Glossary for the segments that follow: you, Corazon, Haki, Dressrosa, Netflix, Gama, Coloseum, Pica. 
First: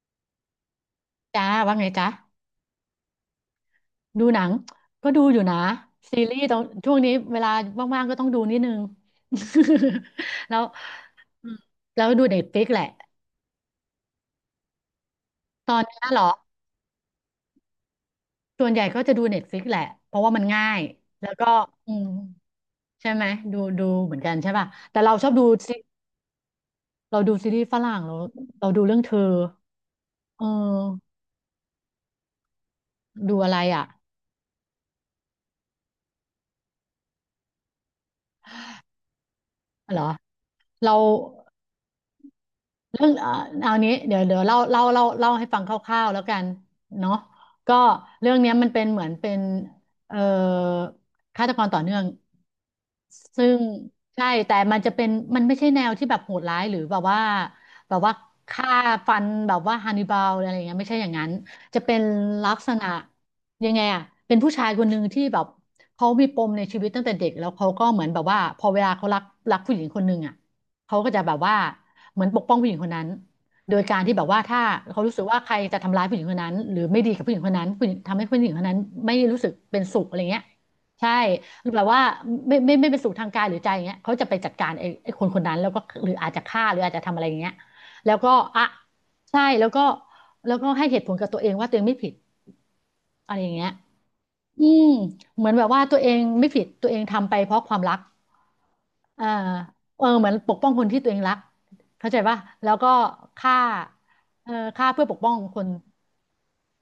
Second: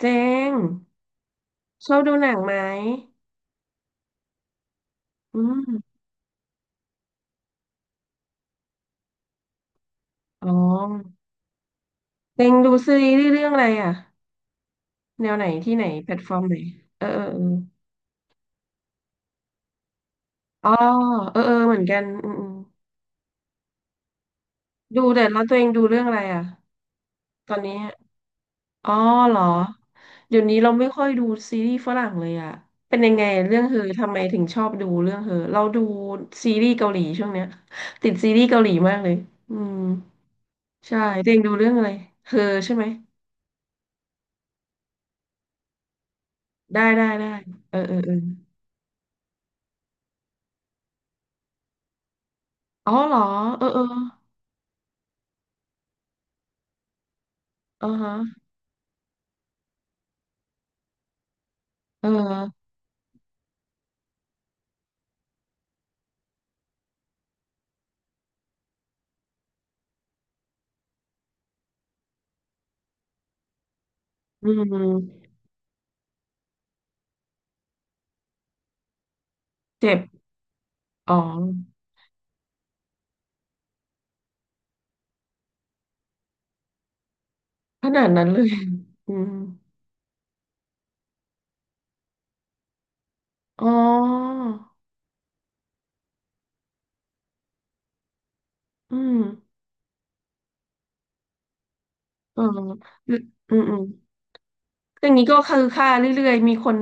เจงจ้าว่าไงชอบจ๊ะดูหนังไหมดูหนังก็ดูออืยู่นะมซีรีส์ตรงช่วงนี้เวลาว่างๆก็ต้องดูนิดนึง อ๋อ แล้วอืมแล้วดูเน็เจตงฟ i ิกดูแหละซีรีส์เรื่องอะไรอ่ะแนวไหนตที่อไหนนนี้แพลเหตรอฟอร์มไหนเออส่วนใหญ่ก็จะดูเน็ตฟ i ิกแหละเพราะว่ามันง่าเออยแล้วเอออ๋อเออก็เออเหมือนอืกันมอืมอืมใช่ไหมดูดูเหมือนกันใช่ป่ะแต่ดูเราแต่ชอบแล้ดูวตัวเองซีดูเรื่องอะไรอ่ะเราดูซีตอรีนส์นี้ฝรั่งเราเราดูอ๋อเรื่องเธอเหรอเดี๋ยเอวนี้เราไม่ค่อยอดูซีรีส์ฝรั่งเลยอ่ะเป็นยังไงดูอะเรื่ไรองเฮออ่ะทำไมถึงชอบดูเรื่องเฮอเราดูซีรีส์เกาหลีช่วงเนี้ยติดซีรีส์เกาหลีมากเลยอืมเหรอเรา ใช่ตัวเองดูเรื่องอะไรเฮอใช่ไหมเรื่องเอานี้เดี๋ยวเดี๋ยวเล่าเล่าเล่าเล่าให้ฟังคร่าวๆแล้วกันได้ได้เนาะได้เอก็อเออเออ เรื่องเนี้ยมันเป็นเหมือนเป็นเอ่อฆาตกรต่อเนื่องอ๋อเหรอซึ่งเออเออใช่แต่มันจะเป็นมันไม่ใช่แนวที่แบบโหดร้ายหรือแบบว่าอ่าแบบฮะว่าฆ่าฟันแบบว่าฮันนิบาลอะไรอย่างเงี้ยไม่ใช่อย่างนั้นจะเป็นเลักออษณะยังไงอะเป็นผู้ชายคนหนึ่งที่แบบเขามีปมในชีวิตตั้งแต่เด็กแล้วเขาก็เหมือนแบบว่าพอเวลาเขารักรักผู้หญิงคนหนึ่งอะเขาก็จะแบบว่า เหมือนปกป้องผู้หญิงคนนั้นโดยการที่แบบว่าอืถ้าเขารู้สึกมว่าใครจะทำร้ายผู้หญิงคนนั้นหรือไม่ดีกับผู้หญิงคนนั้นผู้หญิงทำให้ผู้หญิงคนนั้นไม่รู้สึกเป็นเจ็บสุขอะไรเงี้ยใช่อ๋อแบบว่าไม่ไม่ไม่เป็นสุขทางกายหรือใจอย่างเงี้ยเขาจะไปจัดการไอ้คนคนนั้นแล้วก็หรืออาจจะฆ่าหรืออาจจะทำอะไรอย่างเงี้ยขนาดแล้วนั้นก็เลย อ่ะ อืมใช่แล้วก็แล้วก็ให้เหตุผลกับตัวเองว่าตัวเองไม่ผิดอะไรอย่างอ๋เงี้อย อืมเหมือนแบบว่าตัวเองไม่ผิดตัวเองทำไปเพราะความรักอืมอ่าเออเหมือนปกป้องคนที่ตัวเองรักเข้าใจป่ะเออแล้วก็อืมอืฆ่ามอมเออฆ่าเพื่ออย่าปงกนี้ป้อก็งคืคอนค่าเรื่อยๆมีคน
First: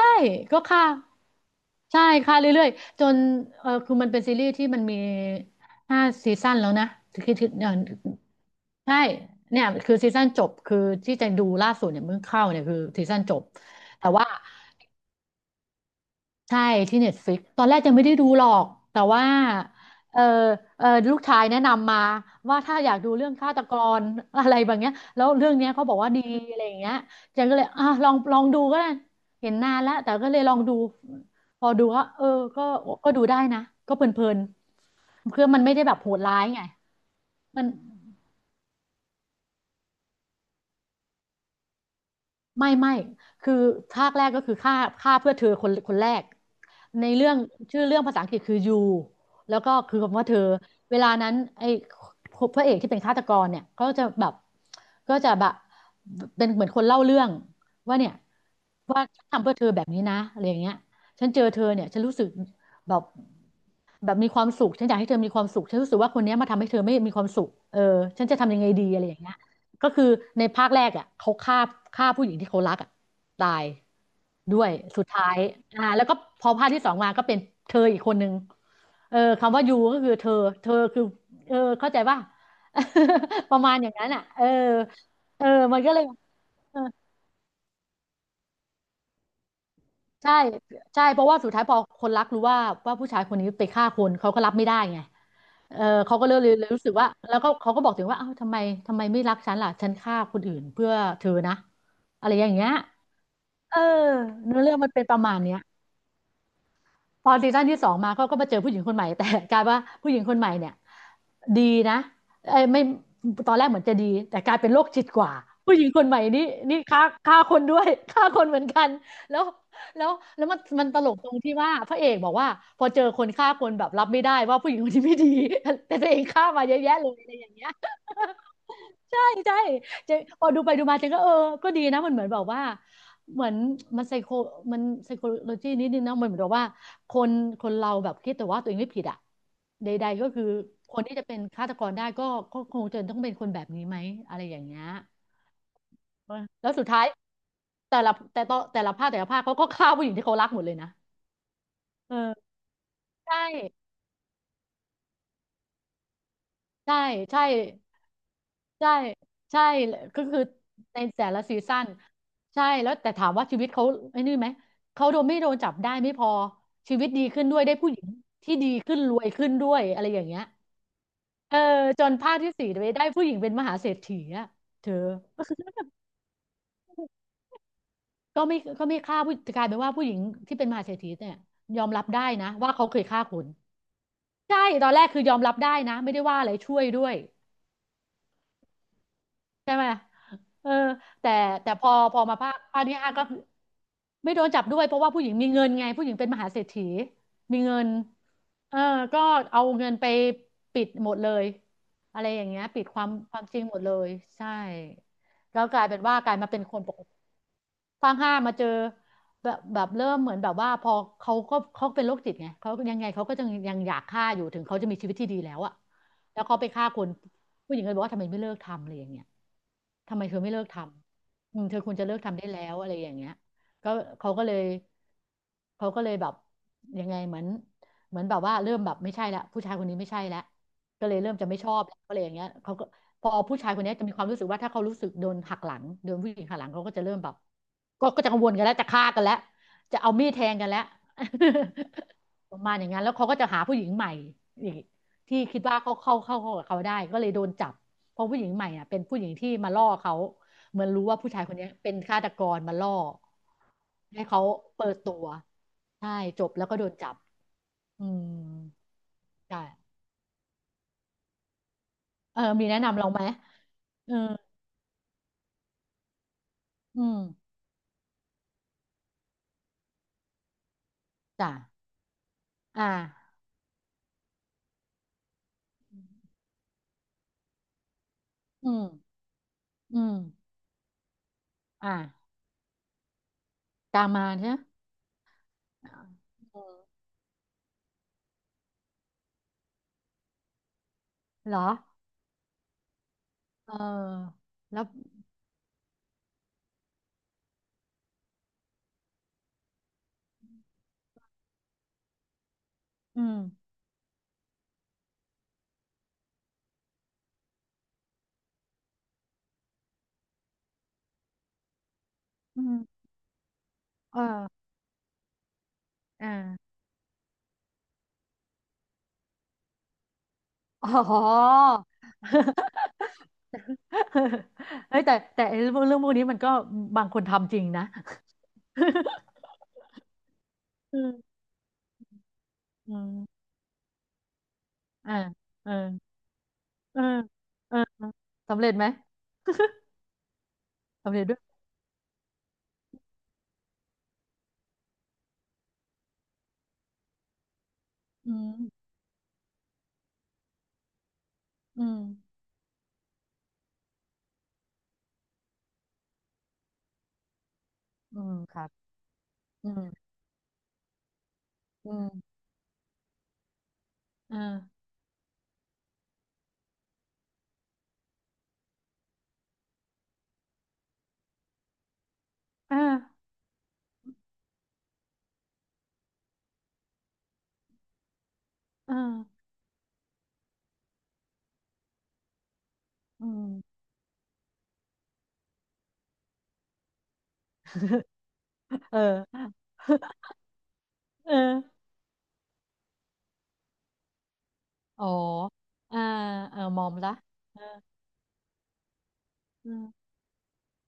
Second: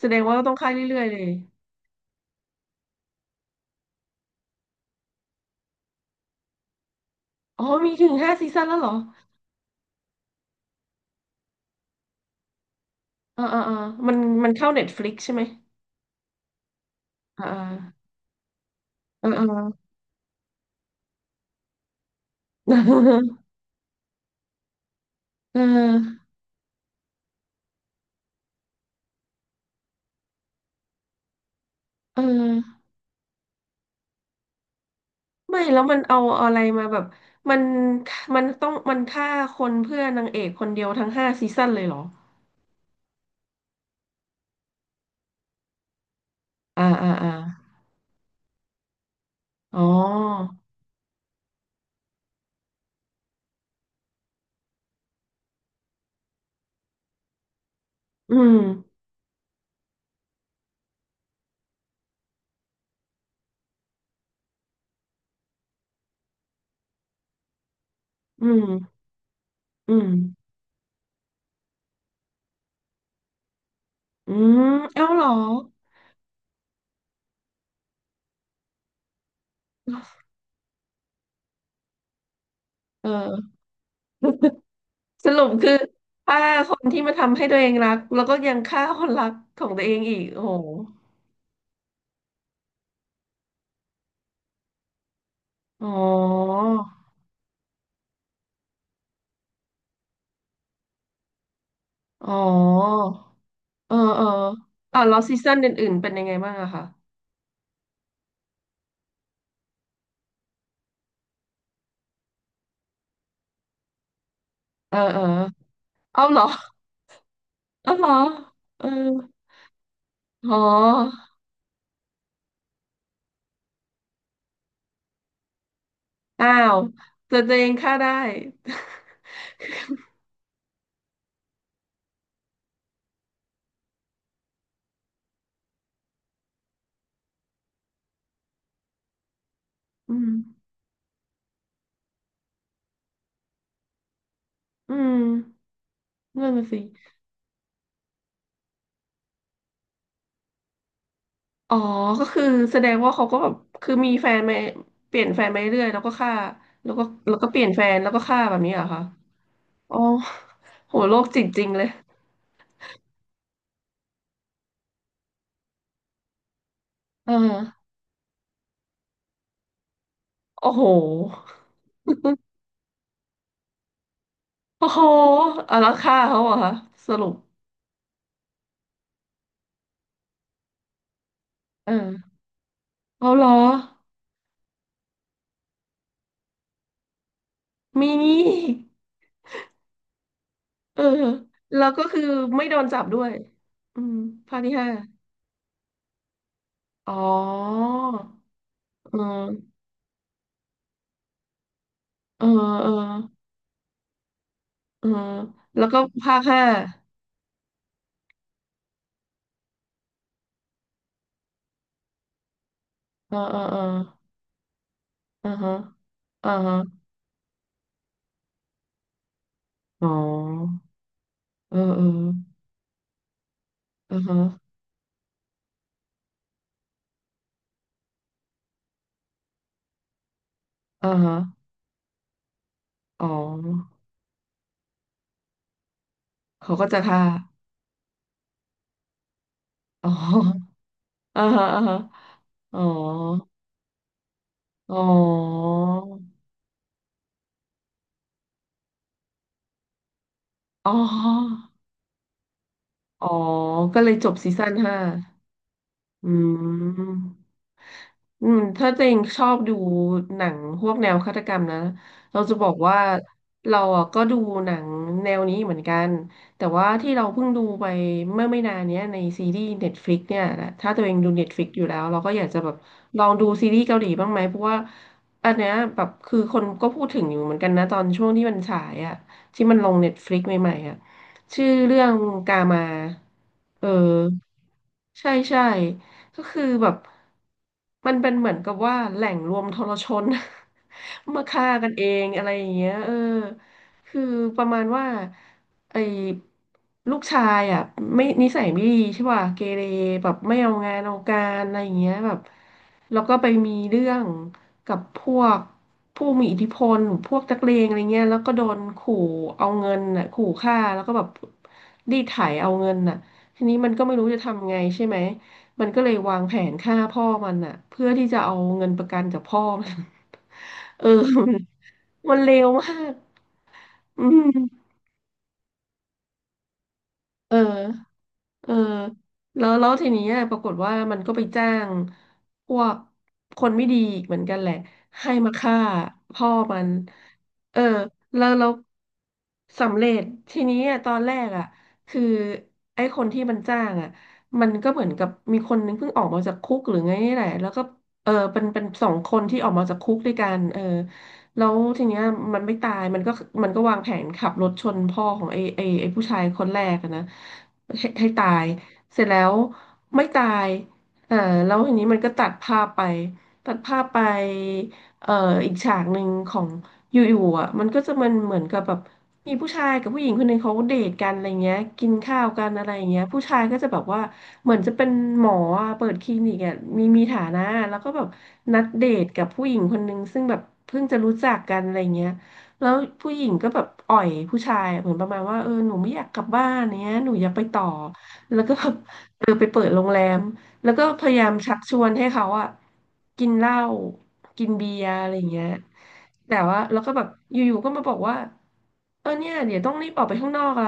แส่ดงว่าต้องก็ค่าฆ่าเรื่อยๆเลยใช่ฆ่าเรื่อยๆจนเออคือมันเป็นซีรีส์ที่มันมี5 ซีซั่นแล้วนะคืออ๋อเออมีถึงห้าซีซั่นแล้วเหรอใช่เนี่ยคือซีซั่นจบคือที่จะดูล่าสุดเนี่ยเพิ่งเข้าเนี่ยคือซีซั่นจเออบเออเออแต่มันว่า มันเข้าเน็ตฟลิกใช่ไหมใช่ที่ Netflix อ่ตอนแรกยังไม่าได้ดูหรอกแต่ว่าอ่าเออเออ เออเออลูกชายแนะนำมาว่าถ้าอยากดูเรื่อง ฆาตกร อะไรแบบเนี้ยแล้วเรื่อเงเนี้ยเขาบอกว่าดีอออะไรอย่างเงี้ยจันก็เลยอ่ะลองลองดูก็ได้เห็นนานแล้วแต่ก็เลยลองดูพอดูก็เอเอออ ก็ก็ดูได้นะก็เพลินๆคือมัไม่นไม่แล้ได้วแบมับนโหเอาดร้ายอะไรไงมาแบบมัมันน มันต้องมันฆ่าคนเพื่อนางเอกคนเดียวทั้งห้าซีซั่นเลยเหรอไม่ไม่คือภาคแรกก็คือฆ่าฆ่าเพื่อเธอคนคนแรกอ่าในอ่าเรื่อ่าองชื่อเรื่องภาษาอังกฤษคือ you แล้วก็อ๋อคือคำว่าเธอเวลานั้นไอ้พระเอกที่เป็นฆาตกรเนี่ยก็จะแบบก็จะแบบเป็นเหมือนคนเล่าเรื่องว่าเนี่ยอืมว่าฉันทำเพื่อเธอแบบนี้นะอะไรอย่างเงี้ยฉันเจอเธอเนี่ยฉันรู้สึกแบบแบบมีความสุขฉันอยากให้เธอมีความสุขฉันรู้สึกว่าคนเนี้ยมาทำให้เธอไม่มีความสุขเออฉันจะอืทำยังมไงดีอะไรอย่างเงี้ย ก็อืคือมในภาคแรกอ่ะเขาฆ่าฆ่าผู้หญิงที่เขารักอ่ะตายอืด้มวยสุเอ้าดเหรท้าอยอ่าแล้วก็พอภาคที่สองมาก็เป็นเธออีกคนนึงเออคำว่ายูก็คือเธอเธอคือเออเข้าใจป่ะ เอ ปอระมาณอย่างนั้นอ่ะเออสรุเออปคือมันก็เลยฆ่าคเออนที่มาทำให้ตัวเองรักแล้วก็ยังฆ่าคนรักของตัวเองอีกใช่โอ้โหใช่เพราะว่าสุดท้ายพอคนรักรู้ว่าว่าผู้ชายคนนี้ไปฆ่าคนเขาก็รับไม่ได้ไงเอออ๋อเขาก็เลยรู้สึกว่าแล้วก็เขาก็บอกถึงว่าเอ้าทำไมทำไมไม่รักฉันล่ะฉันฆ่าคนอื่นเพื่อเธอนะอะอ๋ไรออย่างเงี้ย เออเออเออเนื้อเรื่องมันอ่าเป็นปแล้วระมาซีณเนี้ซั่นยอื่นๆเป็นยังไงบ้างอะคะพอซีซั่นที่สองมาเขาก็มาเจอผู้หญิงคนใหม่แต่ กลายว่าผู้หญิงคนใหม่เนี่ยดีนะเอ้ยไม่ตอนแรกเหมือนจะดีแต่กลายเป็นโรคเออจิตเอกอว่าผู้หญิงคนใหม่เอาเหรนี่อนี่ฆ่าฆ่าคนด้วย เอาเหรอ ฆ่าคนเหมือนกัเออ นแล้วแล้วแล้วอ๋มัอนมันตลกตรงที่ว่าพระเอกบอกว่าพอเจอคนฆ่าคนแบบรับไม่ได้ว่าผู้หญิงคนที่ไม่ดี แต่ตัวเองฆ่าอ้ามาเยวอะแยะเลยอะไรแต่อย่าตังวเอเงี้ย งฆ่าได้ ใช่ใช่เจพอดูไปดูมาเจนก็เออก็ดีนะมันเหมือนแบบว่า เหมือนมันไซโคมันไซโคโลจีนิดนึงนะมันเหมือนกับว่าคนคนเราแบบคิดแต่ว่าตัวเองไม่ผิดอ่ะใดอืๆก็มคือคนที่จะเป็นฆาตกรได้ก็ก็คงจะต้องเป็นคนแบบนี้ไหมอะไรอย่างเงี้ยอืมนั่นน่ะแล้วสิสุดท้ายแต่ละแต่ต่อแต่ละภาคแต่ละภาคเขาก็ฆ่าผู้หญิงที่เขารักหมดเลยนะอ๋อก็คือเออแสดงว่าเขาใช่ ก็แบบคือมีแฟนมาเปลี่ยนแฟนมาเรื่อยๆแล้วก็ฆ่าแล้วใช่ ก็แล้วใช่ ก็เปลี่ยนแฟนแล้วก็ฆ่าแบบนี้เหรอใช่คะใช่อ๋อก็คือโหในโรคแต่ละจิตซีจริงซั่เลนยใช่แล้วแต่ถามว่าชีวิตเขาไอ้นี่ไหมเขาโดนไม่โดนจับได้ไม่พอชีวิตดีเออขึ้นด้วยได้ผู้หญิงที่ดีขึ้นรวยขึ้นด้วยอะไรอย่างเงี้ยโอ้โห เออจนภาคที่ สี่ไปได้ผู้หญิงเป็นมหาเศรษฐีอะเธโอ้อโหเอาแล้วฆ่าเขาเหรอคะสรุปก็ไม่ฆ่าผู้กลายเป็นว่าผู้หญิงที่เป็นมหาเศรษฐีเนี่ยยอเอมรับอได้นะว่าเขาเคยฆ่าเอาคเหรนอใช่ตอนแรกคือยอมรับได้นะไม่ได้ว่าอะไรช่วยด้วย มีงี้อีกใช่ไหมเออเออแต่แล้วก็พคืออมาภาคไม่โดภาคนที่จับห้าด้ก็วยคืออืมไม่โดนภาคจับที่ด้วยห้า เพราะว่าผู้หญิงมีเงินไงผู้หญิงเป็นมหาเศรษฐีอ๋อมีเงินเออเออ ก็เอาเงินไปปิดหมดเลยอะไรอเอย่าอ งเงี้ยปิดเออ ความจริงหมดเลยใช่เออแล้วกแล้ลายวเป็ก็นว่ากภาลายคมาเป็ห้านคนปกติภาคห้ามาเจอแบบเริ่มเหมือนแบบว่าพอเขาเป็นโรคจิตไงเขายังไงเขาเอก็อยังเออยัเองออยากฆ่าอยู่ถึงเขาจะมีชีวิตที่ดีอ่าแล้วฮะอะแล้วอ่าเขาไปฮะฆ่าคน ผู้หญิงก็เลยบอกว่าทำไมไม่เลิกทำอะไรอย่างเงี้ยอ๋ทำไมเธอไม่เลิกทอำเอเธออควรเออจะเลิกทำได้แล้วอะไรอย่างเงี้ยก็อ่าเขาฮะก็เลยเขาก็เลยแบบยังไงเหมือนเหมือนแบบว่าเริ่มแบบไม่ใช่ละผู้ชายคนนี้ไม่ใช่ละก็อ่าเลยเริ่ฮะมจะไม่ชอบแล้วอะไรอย่างเงี้ยเขาก็พอ๋ออผู้ชายคนเนี้ยจะมีความรู้สึกว่าถ้าเขารู้สึกโดนหักหลังโดนผู้หญิงหักหลังเขาเขาก็ก็จะจะเริ่ฆ่ามแบบ ก็จะกังวลกันแล้วจะฆ่ากันแล้วจะอ๋เอามีดแทงกัอนแล้ว อ่าฮะอ่าฮะ ประมาณอ๋ออย่างนั้นแล้วเขาก็จะหาผู้หญิงใหม่อีกอ๋อที่คิดว่าเขาเข้าเข้าเข้ากับเขาได้ก็เลยโดนจับเพราะผู้หญิงใหม่อ่ะเป็นผู้หญิงที่มาล่อเขาเหมือนอ๋รู้ว่าผู้ชายคนอนี้เป็นฆาตกรมาล่ออ๋อก็เลยให้จบเขาซีซั่นเปิห้า ดตัวใช่อืจบแล้วก็โดนจับมอือืมมถ้าตัวเองชอบใช่ดูหนังพวกแนวฆาตกรรมนะเอเราอจะบมีอกแนะว่านำเราไหมเราอ่ะเออก็ดูหนังแนวนี้เหมือนกันแต่ว่าอืที่เราเพิ่งมดูไปเมื่อไม่นานเนี้ยในซีรีส์ Netflix เนี่ยนะถ้าตัวเองดู จ้ะ Netflix อยู่แล้วเราก็อยากจะแบบอลอ่างดูซีรีส์เกาหลีบ้างไหมเพราะว่าอันเนี้ยแบบคือคนก็พูดถึงอยู่เหมือนกันนะตอนช่วงที่มันอืฉามยอ่ะที่มันลง อืม Netflix ใหม่ๆอ่ะชื่อเรื่องอ่ากามาเออ กางมาใช่ไหมใช่ใช่อ่าก็คือือม แบบมันเป็นเหมือนกับว่าแหล่งรวมทรชน มาเหรฆ่าอ กันเองอะไรอย่างเงี้ยเออเออคือประมาแล้ณวว่าไอ้ลูกชายอ่ะไม่นิสัยไม่ดีใช่ป่ะเกเรแบบไม่เอางานเอาการอะไรอย่างเงี้ยแบบแล้อืวก็มไปมีเรื่องกับพวกผู้มีอิทธิพลหรือพวกนักเลงอะไรเงี้ยแล้วก็โดนขู่เอาเงินน่ะขู่ฆ่าแล้วก็แบบรีดไถอืเอาเงินมน่ะ ทีนี้มันก็ไม่เออรู้จะทำไงใช่ไหม มันก็เลยวางแผอ่านฆ่าพ่อมันอะเพื่อที่จะเอาเงินประกันจากพ่อมัน อ๋ เอออ มันเลวมา กอืมเฮ้ยแต่ไอ้เรื่องพวกนี้มันก็บางคนทำเอจอ ริงนะ เออแล้วแล้วทีนี้ปรากฏว่าอืมันก็มไปจ้างพวอืกมคนไม่ดีอีกเหมือนกันแหละอ่าให้มาเออฆ่าพ่อมันเออเอเอออแล้วสำแล้เร็วจไหม สำเร็จทีนี้อะตอสำนเร็จแรด้วยกอ่ะคือไอ้คนที่มันจ้างอ่ะมันก็เหมือนกับมีคนนึงเพิ่งออกมาจากคุกหรือไงนี่แหละแล้วก็เอออืมเป็นสองคนที่ออกมาจากคุกด้วยกันเออแล้วอืมทีเนี้ยมันไม่ตายมันก็มันก็วางแผนขับรถชนพ่อของไอ้ผู้ชายคนแรกอะนะ ให้อืให้มตาครัยบ เสร็จแล้วอืมไม่ตายเออแล้วอืทีนี้มันก็มตัดภาพไปตัดภาพไปเออเอ่ออีกฉากหนึ่งของอยู่ๆอ่ะมันก็จะมันเหมือนกับแบบมีผู้ชายกับผู้หญิงคนหนึ่งเขาเดทกันอะไรเงี้ยกินข้าวกันเอออะไรอย่างเงี้ยผู้ชายก็จะแบบว่าเหมือนจะเป็นหมออ่ะเปิดคลินิกอ่ะมีมีฐานะแล้วก็แบบนัดเอเดทอกับผู้หญิงคนหนึ่งซึ่งแบบเพิ่งจะรู้จักกันอะไรเงี้ย แล้วอืผู้หญิงม ก็แบบอ่อยผู้ชายเหมือนประมาณว่าเออหนูไม่อยากกลับบ้านเนี้ยหนูอยากไปต่อ แล้วก็แบบเอเออไปอเปิดโรงแรมแล้วก็พเออยายามชักชวนให้เขาอะกินเหล้ากินเบียอ๋อ ร์อะไรอย่างเงี้ยอ่าแต่เออว่ามอมแล้วก็ละแบบอเออยู่ๆก็มาบอกว่าเออเนี่ยเอเดี๋ยวต้องรีอ บออกไปข้างนอกละ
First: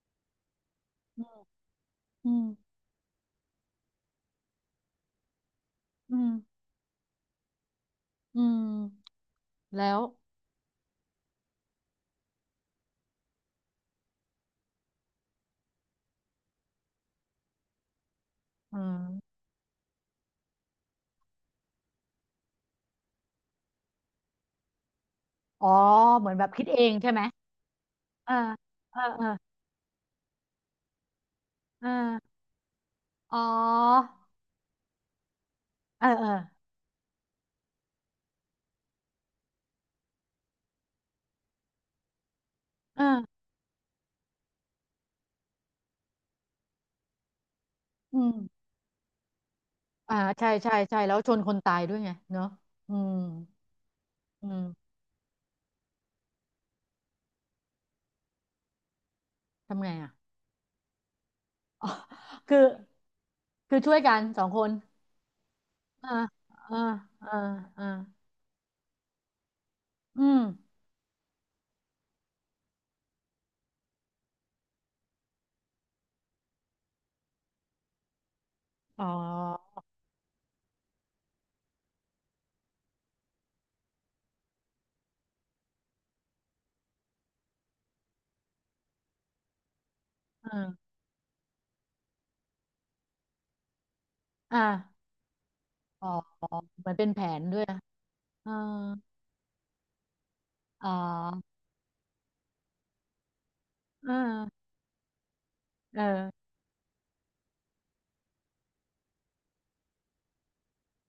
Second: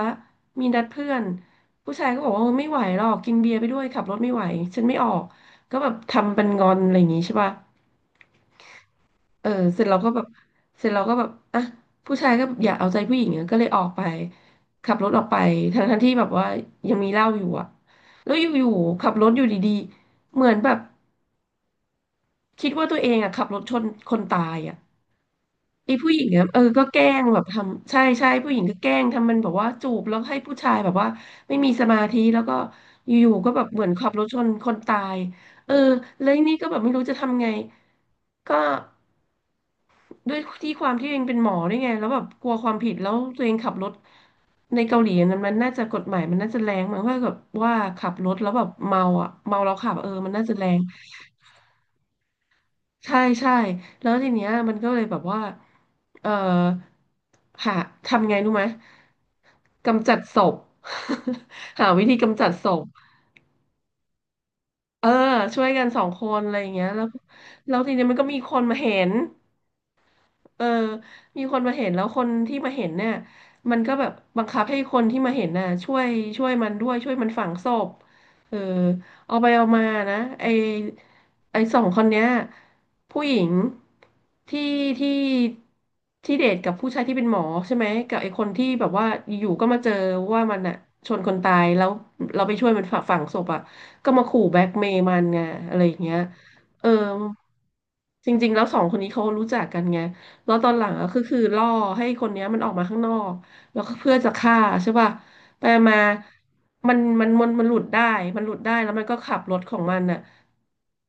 มีนัดเพื่อนอผู้ชายก็บอืกว่าเออไม่มไหวหรอกกินเบียร์ไปด้วยขับรถไม่ไหวฉันไม่ออกก็แบบอืมทำเป็นงอนอะไรอย่างงี้ใช่ป่ะ อืม เออเสร็จแล้เราวก็แบบเสร็จเราก็แบบอ่ะผู้ชายก็อยากเอาใจผู้หญิงอะก็เลยออกไปขับรถออกไปทั้งที่แบบว่ายังมีเหล้าอยู่อ่ะแล้วอยู่อืๆขับรถมอยู่ดีๆเหมือนแบบคิดว่าตัวเองอ่ะขับรถชนคนตายอ่ะอ๋อ ไอ้ผู้หญิเหงมือนแบอ่ะบเออคิดเอก็งแกล้ใช่ไหมงแบบทำใช่ใช่เออผู้หญิงก็แกล้เอองเออทำมันแบบว่าจูบแล้วให้ผู้ชายแบบว่าไม่มีสเอมาธิอแล้วก็อยู่อ๋อๆก็แบบเหมือนขับรถชนคนตายเออเออเอแล้อวนี่ก็แบบไม่รู้จะทำไงก็ ด้วยที่ความที่เองเป็นหมอด้วยไงแล้วแบบกลัวความผิดเอแล้วตัอวเองขับรถในเกาหลีนั้นมันน่าจะกฎหมายมันน่าจะแรงมั้งว่าแบบดว่าขับอืรถแล้วแบมบเมาอ่ะเมาแล้วขับเอออ่ามันน่าใช่จะแรใช่ งใช่ แล้วชนคนตายด้วยไงเนอะอืมใช่ใช่แล้วทีเนี้อืยมันก็มเลยแบบว่าเออหาทำไงรู้ไหมทำไงกำอ่ะจัดศพ หาอ๋อ วิธีกำจั ดคือ ศพคือช่วยกันสองคนเออช่วยกันสองอ่าคนอะไรอย่างอ่าเงี้ยแล้วอ่าแล้วอาทีเนี้ยมันก็มีคนมาเห็น อืมเออ มีคนมาเห็นแล้วคนที่มาเห็นเนี่ยมันก็แบบบังคับให้คนที่มาเห็นน่ะช่วยมันด้วยช่วยมันฝังศพเอออ๋อเอาไปเอามานะไอสองคนเนี้ยผู้หญิงที่ที่ที่เดทกับผู้ชายที่เป็นหมอใช่ไหมกับไอคนที่แบบว่าอยู่ๆก็มาเจอว่าอมันอ่ะอาชนคนตายแล้วเราไปช่วยมันฝังศพอ่ะก็มาขู่แบอ่าล็กเมย์มันไงอะไรอย่างอ๋อเงี้ยเอเหมออนเป็นแผนด้วยจริงอ่าๆแล้วสองคนนี้เขารู้จักกันไง แล้วตอนหออลัเอ๋งอะคืออล่อให้คนเนี้ยมันออกมาข้างนอกแล้วก็เพื่อจะฆ่าใช่ป่ะไปมาเออ มันหลุดได้มันหลุดได้แล้วมันก็ขับรถของมันน่ะ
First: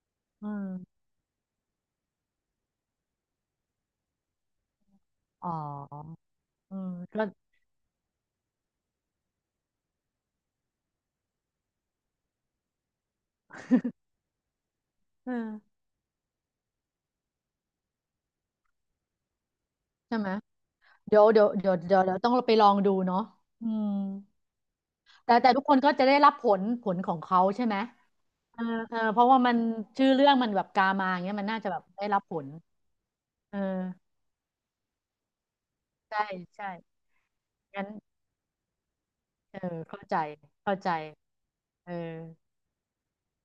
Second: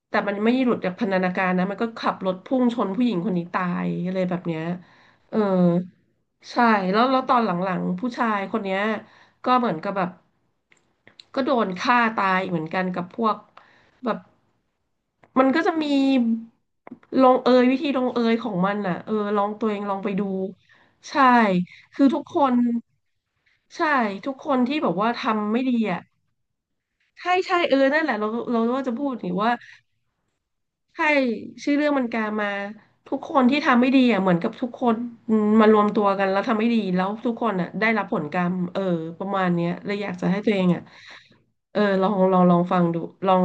แต่มันอืไม่หลุดจากมพันธนาการนะมันก็ขับรถพุ่งชนผู้หญิงคนนี้ตายอะไรแบบเนี้ยเอออ๋อใช่อืมแล้วแล้วก็ตอนหลังๆผู้ชายคนเนี้ย ก็เหมือนกับแบบก็โดนฆ่าตายเหมือนกันกับพวกแบบเออมันก็จะมีลงเอยวิธีลงเอยของมันน่ะเออลองตัวเองลองไปใช่ดูไหมเดี๋ใช่ยวเดี๋ยวเดี๋ยวเดี๋ยคืวอเดี๋ยทุวกต้องคไปนลองดูเนาะอืมใช่ทุกคนที่แบบว่าแต่ทำไม่ทุกคดีนก็อ่ะจะได้รับผลของใช่เขาใช่ใช่เอไหมอนั่นแหละเราเอเราอว่าจะเออพูดเพหราะรือว่าว่า มันชื่อเรื่องมันแบบกาใช่มาอย่างเงี้ยมันน่าจะชื่อแบบเรื่องมัได้นรักาบผมาลทุกคนเอที่อทำไม่ดีอ่ะเหมือนกับทุกคนอืมมารวมตัวใช่กันแล้วทำไม่ใช่ดีแล้วทุกคนอ่ะงั้ได้นรับผลกรรมเออประมาณเออเนี้ยเลยเข้าอยากใจจะให้ตัวเองเข้าอ่ะใจเออเอลองอลองลองฟังดูลอง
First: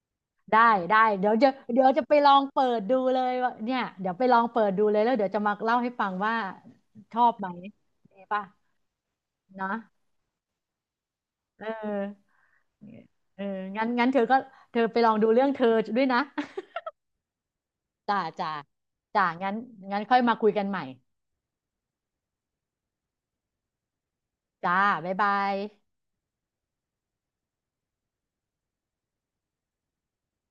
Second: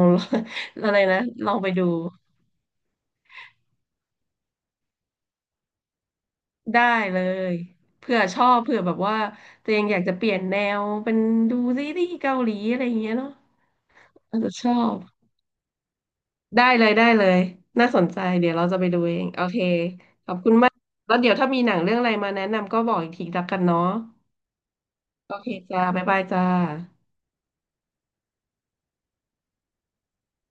ได้ อะไรได้นะลองไปดูเดี๋ยวจะไปลองเปิดดูเลยว่าเนี่ยเดี๋ยวไปลองเปิดดูเลยแล้วเดี๋ยวจะมาเล่าให้ฟังว่าได้ชเลอบไหมยเผื่ดีอชป่ะอบเผื่อแบบว่าตัเนาะวเองอยากจะเปลี่ยนแนวเป็นดูเอซีอ รีส์เกาหลีอะไรอย่างเงี้ยเนาะเอองั้นเธออาก็จจะชอเธอบ ไปลองดูเรื่องเธอด้วยนะ ได้ เลยได้เลยน่าสนจ้าใจเดี๋จ้ายวเราจะไปดูเอจ้างโองั้นเคงั้นค่อยขอมาบคุคุยณกันมากใหม่แล้วเดี๋ยวถ้ามีหนังเรื่องอะไรมาแนะนำก็บอกอีกทีละกันเนาะจ้าบ๊ายโอบาเคยจ้าบ๊ายบายจ้า